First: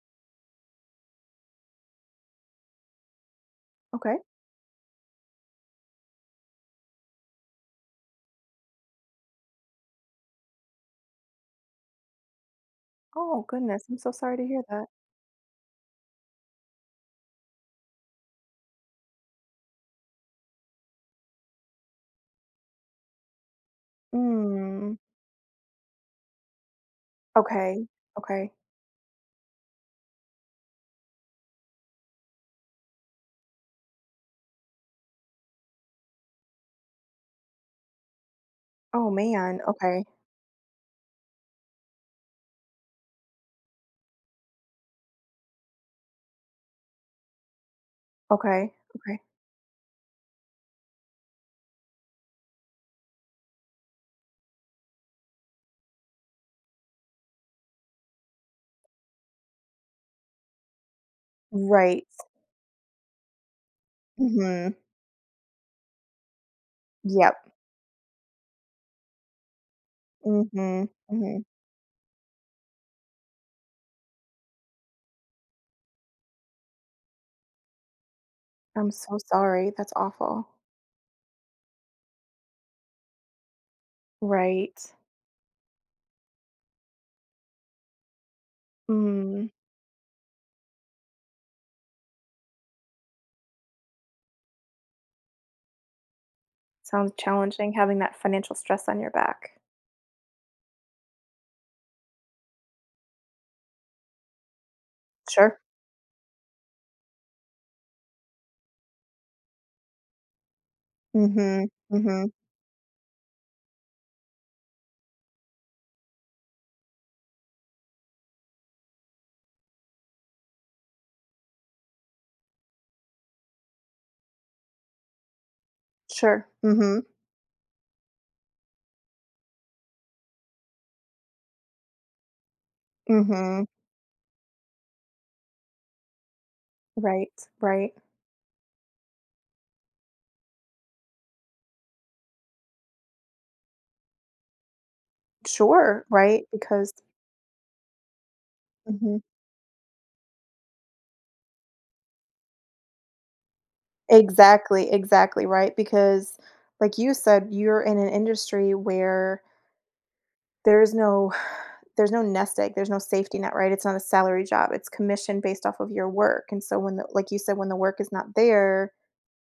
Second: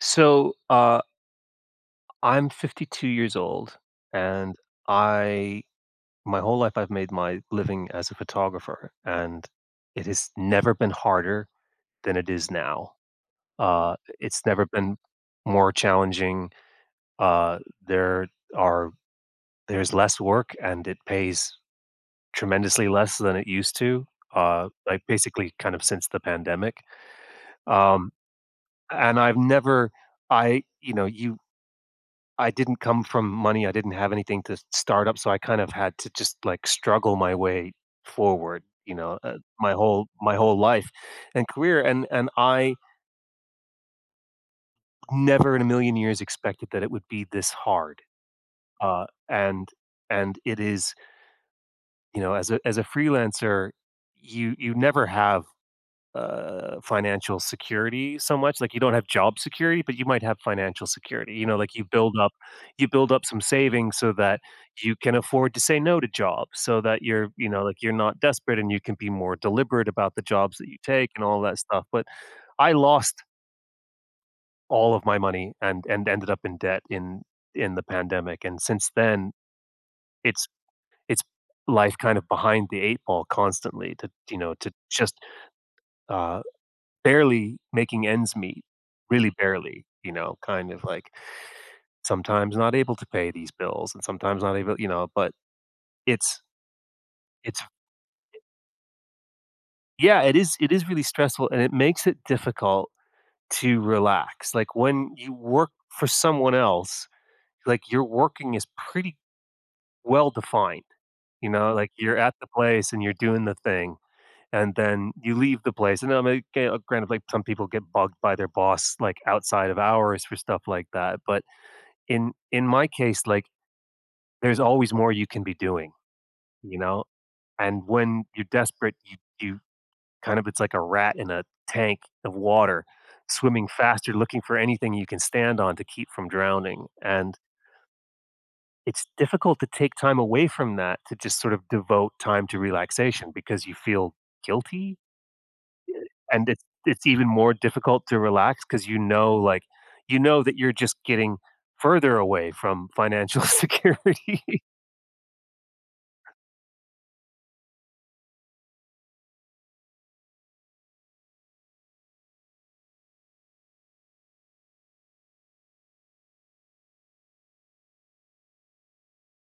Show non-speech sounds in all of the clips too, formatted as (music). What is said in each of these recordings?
So, uh, I'm 52 years old, Okay. and I my whole life I've made my living as a photographer, and it has never been harder than it is now. Oh, goodness, Uh, I'm so sorry it's to hear never that. been more challenging. Uh, there are there's less work, and it pays tremendously less than it used to. Mm. Like basically, kind of since the pandemic. Okay, um, okay. and I've never. I, you know, you I didn't come from money, I didn't have anything to start up, so I kind of had to just, like, struggle my way forward, you Oh, know, man, my okay, whole life and career, and I never in a million years expected that it would be this hard, okay, uh, okay. and and it is, you know, as a freelancer, you never have financial security so much. Like you don't have job security, but you might have financial security. You know, like Right. You build up some savings so that Mhm. you can afford to say no to jobs, so that you're, you Yep. know, like you're not desperate and you can be more deliberate about the jobs that you Mhm, take and all mhm. that stuff. But I lost all of my money and ended up in debt in the pandemic, and since I'm so then sorry, that's it's awful. it's life kind of behind the eight ball constantly, to you know to Right. just uh barely making ends meet, really Mm. barely, you know, kind of like sometimes not able to pay these bills and sometimes not able, you know, but it's Sounds it's challenging having that financial stress on your back. yeah, it is really stressful and it makes it difficult to relax. Like when you Sure. work for someone else, like your working is pretty well defined, you Mhm, know, like you're mhm. at the place and you're doing the thing and then you leave the place. And I mean, okay, granted, like some people get bugged by their boss like outside of hours for stuff like that, but in my case, like, there's always more you can be doing, Sure. you know? Mhm, And when you're desperate, you kind of it's like a rat in a tank of water mhm. swimming faster, looking for anything you can stand on to keep from drowning, Right, and right. it's difficult to take time away from that to just sort of devote time to relaxation because you feel guilty, Sure, right, and it's because it's even more difficult to relax because you Mhm. know, like, you know that you're just getting further away from financial (laughs) security. exactly, exactly, right? Because like you said, you're in an industry where there's no (sighs) there's no nest egg, there's no safety net, right? It's not a salary job. It's commission based off of your work. And so when the like you said, when the work is not there,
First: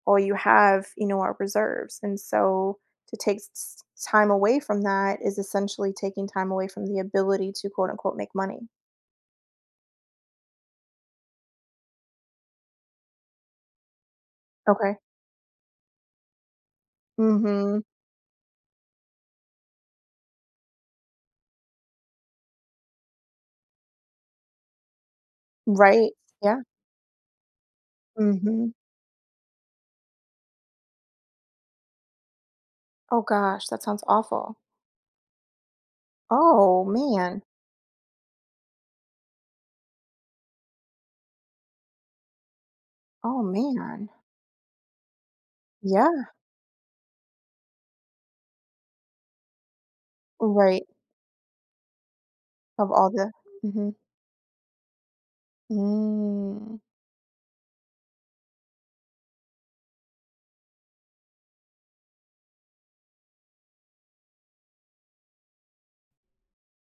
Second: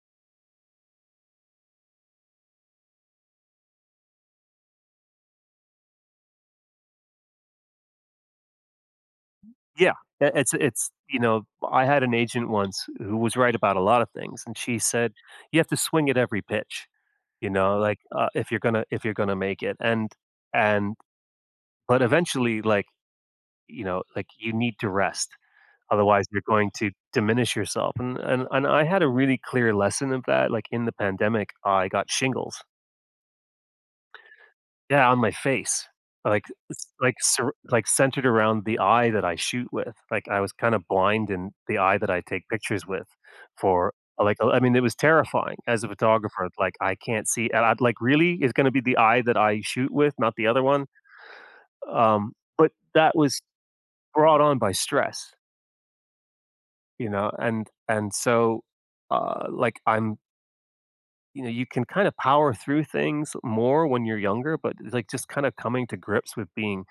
all you have, you know, are reserves. And so to time away from that is essentially taking time away from the ability to quote unquote make money. Yeah, I it's you know, I had an agent once who was right about a lot of things, and she Okay. said, "You have to swing at every pitch, you know, Mm-hmm. like, if you're gonna make it." And but eventually, like, you know, like, you need to rest, Right. otherwise you're Yeah. going to diminish yourself, and Mm-hmm. I had a really clear lesson of that, like, in the pandemic, I got shingles. Oh gosh, that sounds awful. Yeah, on my face. Like, Oh it's like man. sur like, centered around the eye that I shoot with. Like, I was kinda blind in the eye that I take pictures with Oh, for man. I mean, it was terrifying as a Yeah, photographer, like, I can't see and I'd like, "Really? It's gonna be the eye that I shoot with, not the other right, one?" Um, but of all that the was mhm. brought on by stress, Mm. you know, and so, like, I'm you know, you can kinda power through things more when you're younger, but it's like, just kinda coming to grips with being.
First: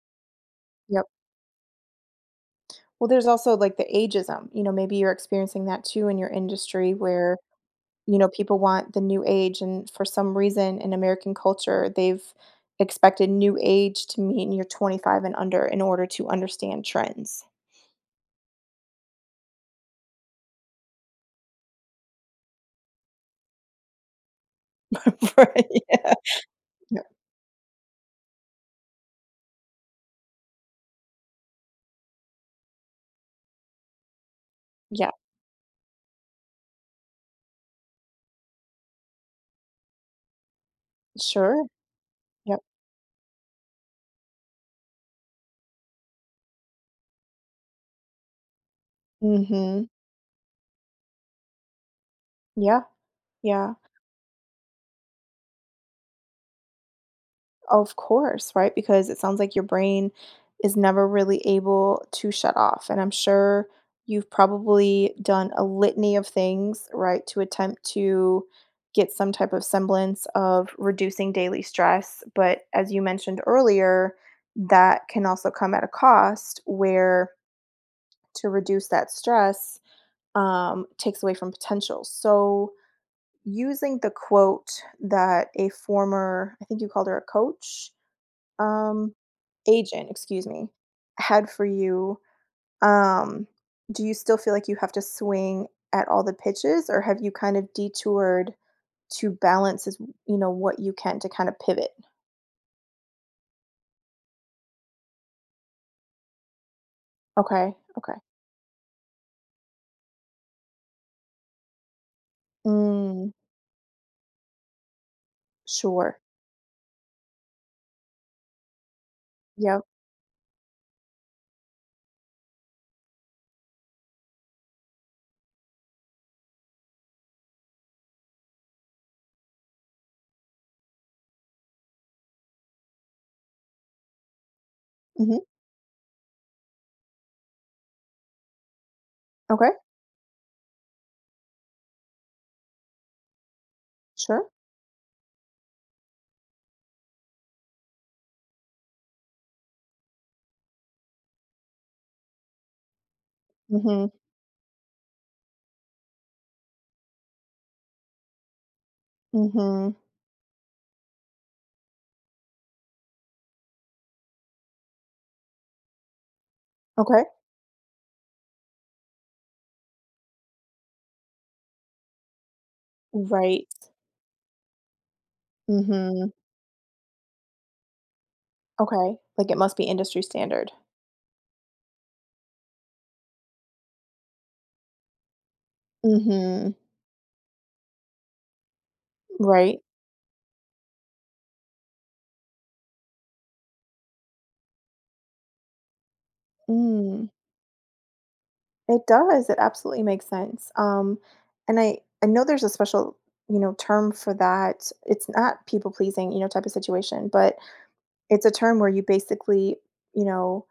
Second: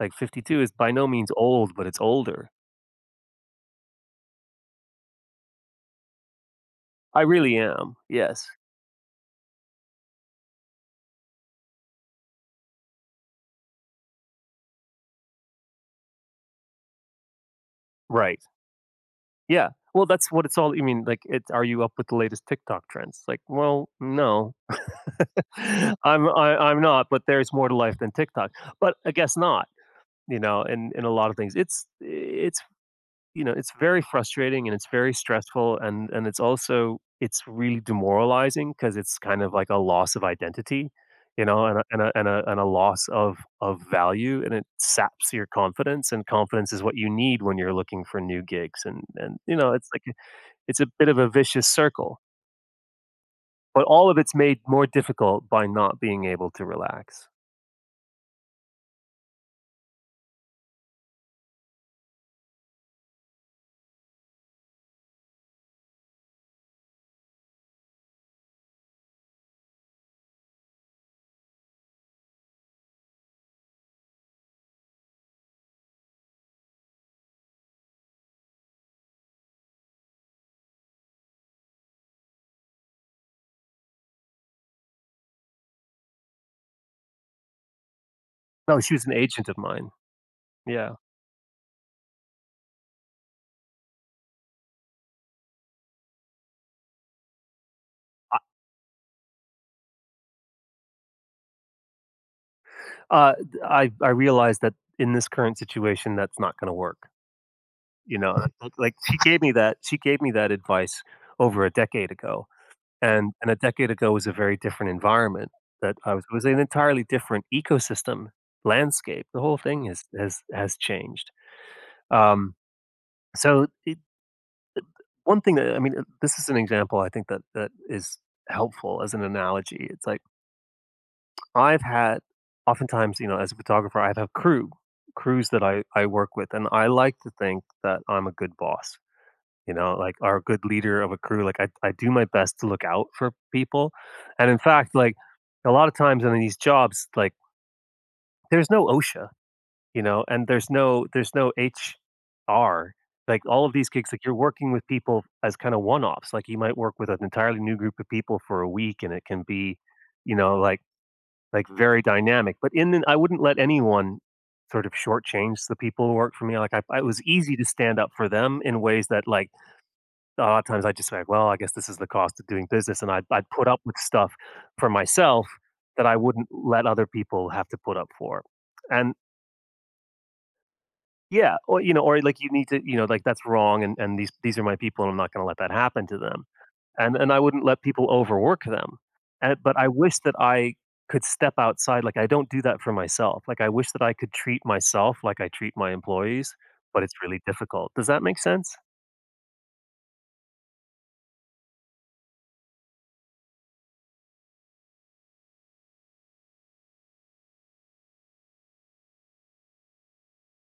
Like, 52 is by Yep. no means old, but it's older. Well, there's also, like, the ageism, you know, maybe you're experiencing that too in your industry I where, really am. you know, Yes. people want the new age, and for some reason in American culture, they've expected new age to mean you're 25 and under in order to understand trends. Right. Yeah. Well, that's what it's all like, it? Are you up with the latest TikTok trends? Like, well, no. (laughs) Right, (laughs) yeah. I'm Yep, not, but there's more to life than TikTok. But I guess not, you know, in a lot of things. It's you know, it's very frustrating and it's yeah. very stressful and it's also it's really demoralizing because it's kind of like a loss of identity, you know, Sure, and yep. a loss of value and it saps your confidence and confidence is what you need when you're looking for new gigs and you know, Mhm. it's like it's a bit of a vicious circle. Yeah, yeah. But all of it's made more difficult by not being able to relax. Of course, right? Because it sounds like your brain is never really able to shut off. And I'm sure you've probably done a litany of things, right, to attempt to get some type of semblance of reducing daily stress. But as you mentioned earlier, that can also come at a cost where to reduce that stress takes away from potential. So, using the quote that a former, I think you called her a coach, No, she was an um, agent of mine. agent, excuse me, Yeah. had for you, um, do you still feel like you have to swing at all the pitches, or have you kind of I- detoured to balance as you know, what you can to kind of pivot? Uh, I realized that in this current situation that's not going to work, Okay, okay. you know, she gave me that advice over a decade ago, Mm, and a decade ago was a very different environment that I sure. was it was an entirely different ecosystem, landscape. The whole Yep. thing has changed. Um, so one thing that this is an example I think that is helpful as an analogy. It's like I've had oftentimes, you know, as a photographer, I have a Mhm. crews that I work with, and I like to think that I'm a good boss. Okay, You know, like, are a good leader of a crew, like, I do my best to look out for people, sure. and in fact, like, a lot of times in these jobs, like, there's no OSHA, you know, and there's no HR, like, all of these Mhm, gigs, like, you're working with people as kinda one-offs, like, you might work with an entirely new group of people for a week, and it can be, mhm. you know, like, very dynamic, but in the I wouldn't let anyone sort of shortchange the people who work for me, like, I it was Okay. easy to stand up for them in ways that, like, a lot of times I just like, well, I guess this is the cost of doing business, and I'd put Right. up with stuff for myself that I Mhm. wouldn't let other people have to put up for. And Okay, like, it must be industry standard. yeah, or you know, or like you need to, you know, like that's wrong, and these are my people, and I'm not going to let that happen to them. Mhm. And I wouldn't let people overwork them. And but Right. I wish that I could step outside. Like I don't do that for myself. Like I wish that I could treat myself like I treat my employees, but it's Mm. really difficult. Does that make sense? It does. It absolutely makes sense. And I know there's a special you know term for that. It's not people pleasing you know type of situation, but it's a term where you basically you know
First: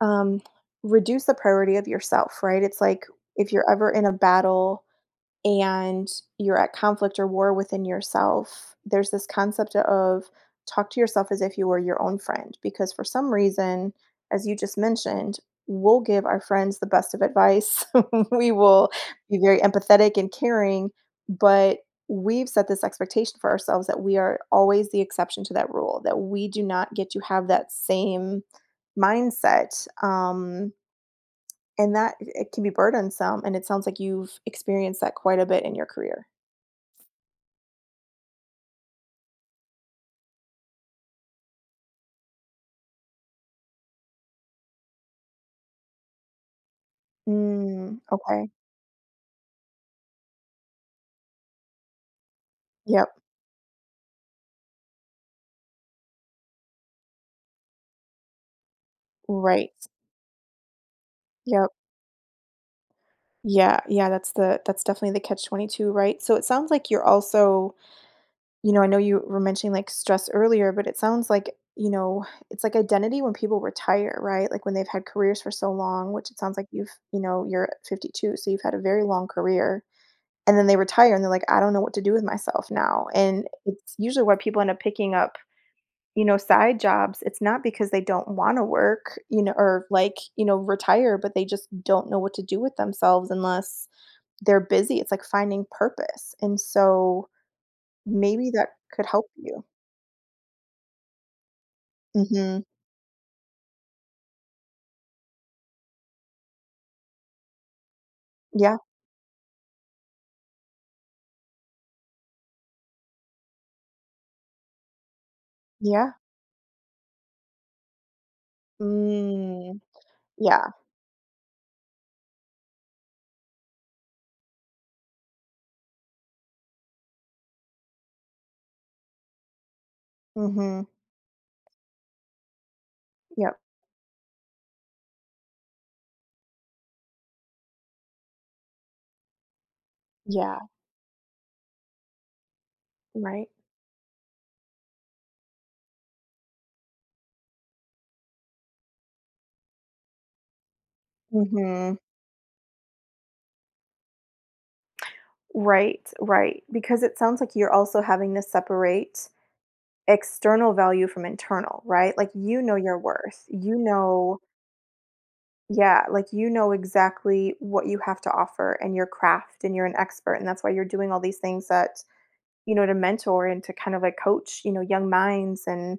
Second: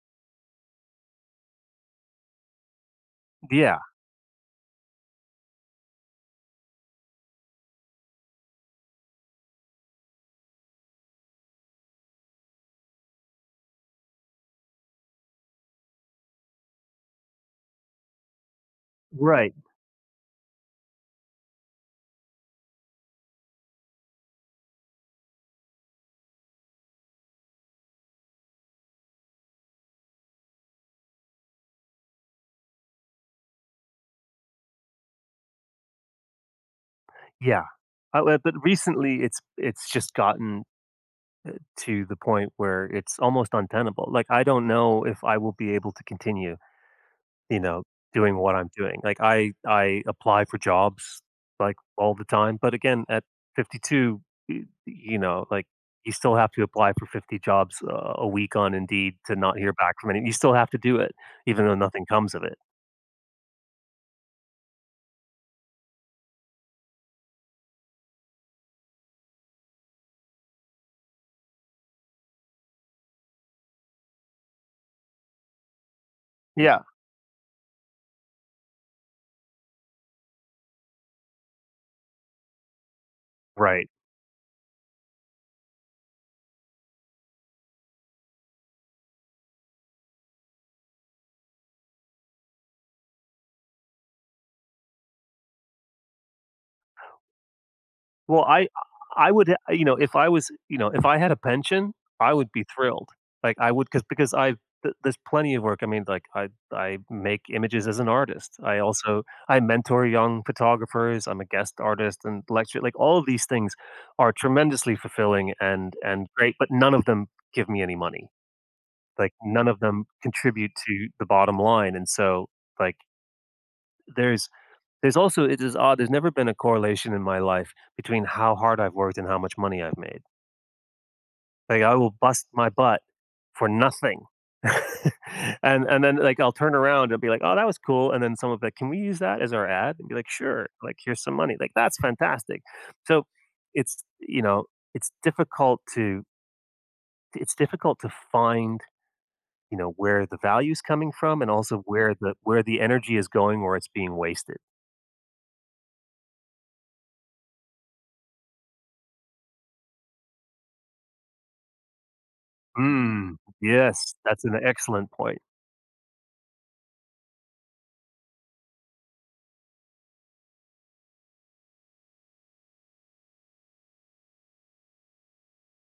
um, reduce the priority of yourself, right? It's like if you're Yeah. ever in a battle and you're at conflict or war within yourself, there's this concept of talk to yourself as if you were your own friend. Because for some reason, as you just mentioned, we'll give our friends the best of advice. (laughs) We will be Right. very empathetic and caring, but we've set this expectation for ourselves that we are always the exception to that rule, that we do not get to have that same mindset. And that it can be burdensome, and it sounds like you've experienced that quite a bit in your career. Yeah. Well, but recently it's just gotten to the point where it's almost untenable. Like I don't know if I will be able to continue, you know, Mm, doing okay. what I'm doing. Like I apply for jobs like all the time, but again Yep. at 52, you know, like you still have to apply for 50 jobs a week on Indeed to not Right. hear back from any. You still have to do it even Yep. though nothing comes of it. Yeah, yeah, that's definitely the catch-22, right? So it sounds like you're also you know, I know you were mentioning, like, stress earlier, but it sounds like, you know, it's like identity when people retire, right? Like, when they've had careers for so long, which it sounds like Yeah. you've you know, you're 52, so you've had a very long career, and then they retire, and they're like, "I don't know what to do with myself now," and Right. it's usually why people end up picking up you know, side jobs, it's not because they don't wanna work, you know, or, like, you know, retire, but they just don't know what to do with themselves unless they're busy. It's like finding purpose, and so Well, maybe that could help I would, you. you know, if I was, you know, if I had a pension, I would be Mhm. thrilled. Like I would, because I there's plenty of work. I mean, like I make images as an artist. Yeah, I mentor young photographers. I'm a guest artist and lecture. Like all of these things are tremendously fulfilling yeah. and great, but none of them give me any money. Like none of Mm, them contribute yeah. to the bottom line. And so like there's there's also it is odd, there's never been a correlation in my life between how hard I've worked and how much money I've made. Mhm. Like, I will bust my butt Yep. for nothing. (laughs) And then, like, I'll turn around and be like, "Oh, that was cool," and then someone will be like, "Can we use that as our ad?" And be like, Yeah, "Sure, like, here's some money." Like, that's fantastic. So, right. it's, you know, it's difficult to it's difficult to find, you know, where the value's coming from and also Mhm. Where the energy is going or it's being wasted. Right, right, because it sounds like you're also having to separate external value from internal, right? Like, you know your Mm, worth. You yes, know, that's an excellent point. yeah, like you know exactly what you have to offer and your craft and you're an expert and that's why you're doing all these things that, you know, to mentor and to kind of like coach, you know, young minds and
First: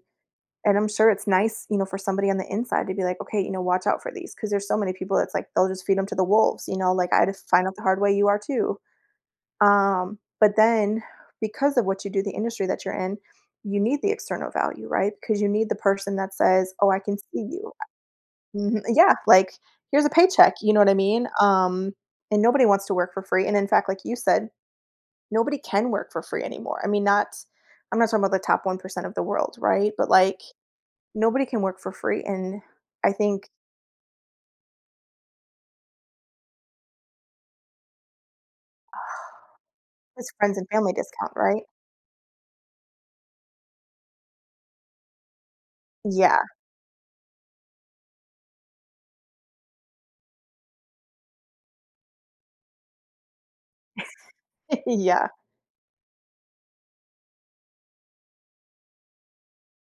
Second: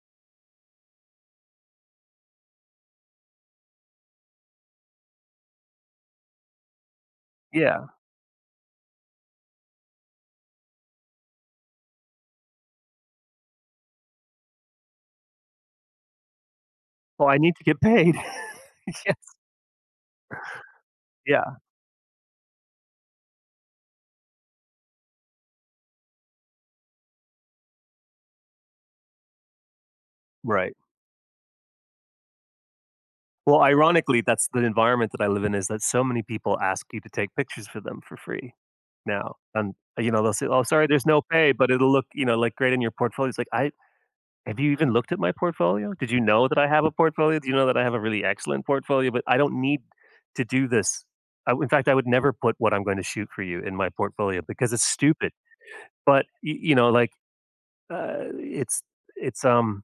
and I'm sure it's nice, you know, for somebody on the inside to be like, okay, you know, watch out for these because there's so many people that's like they'll just feed them to the wolves, you know, like I had to find out the Yeah. hard way you are too. But then because of what you do, the industry that you're in, you need the external value, right? Because you need the person that says, "Oh, I can Well, I see need to you." get paid. (laughs) Mhm, yeah, Yes. like, "Here's a paycheck," you know what I mean? Yeah, And nobody wants to work for free, and in fact, like you said, nobody can work for free anymore. I mean, not I'm not talking about the top 1% of the world, right? But, like, right. nobody can work for free, and I think Well, ironically, that's the environment that I live in is that so many people ask you to take pictures for them for free now, and, you know, they'll it's say, friends "Oh, and sorry, family there's no discount, pay, right? but it'll look, you know, like, great in your portfolio." It's like, "I "Have you even looked at my portfolio? Did you Yeah, know that I have a portfolio? Do you know that I have a really excellent portfolio? But I don't need to do this." I In fact, I would never put what I'm going to shoot for you in my portfolio because it's (laughs) yeah. stupid, but, y you know, like, uh, it's it's, um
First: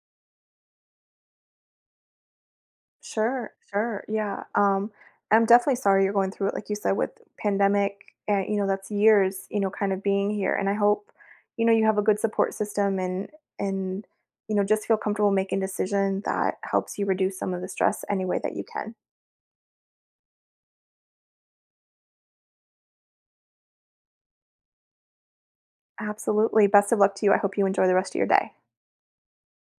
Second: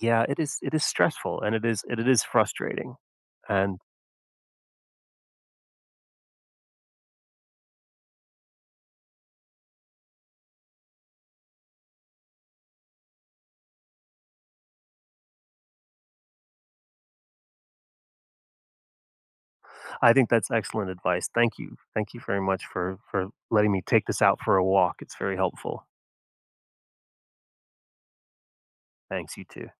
yeah, it is stressful and it is frustrating. Sure, And sure. Yeah. I'm definitely sorry you're going through it, like you said, with pandemic and you know, that's years, you know, kind of being here. And I hope, you know, you have a good support system and you know, just feel comfortable making decision that helps you reduce some of the stress any way that you can. I think that's excellent advice. Thank you. Thank you very much for letting me take this out for a walk. It's very helpful. Absolutely. Best of luck to you. I hope you enjoy the rest of your day. Thanks, you too.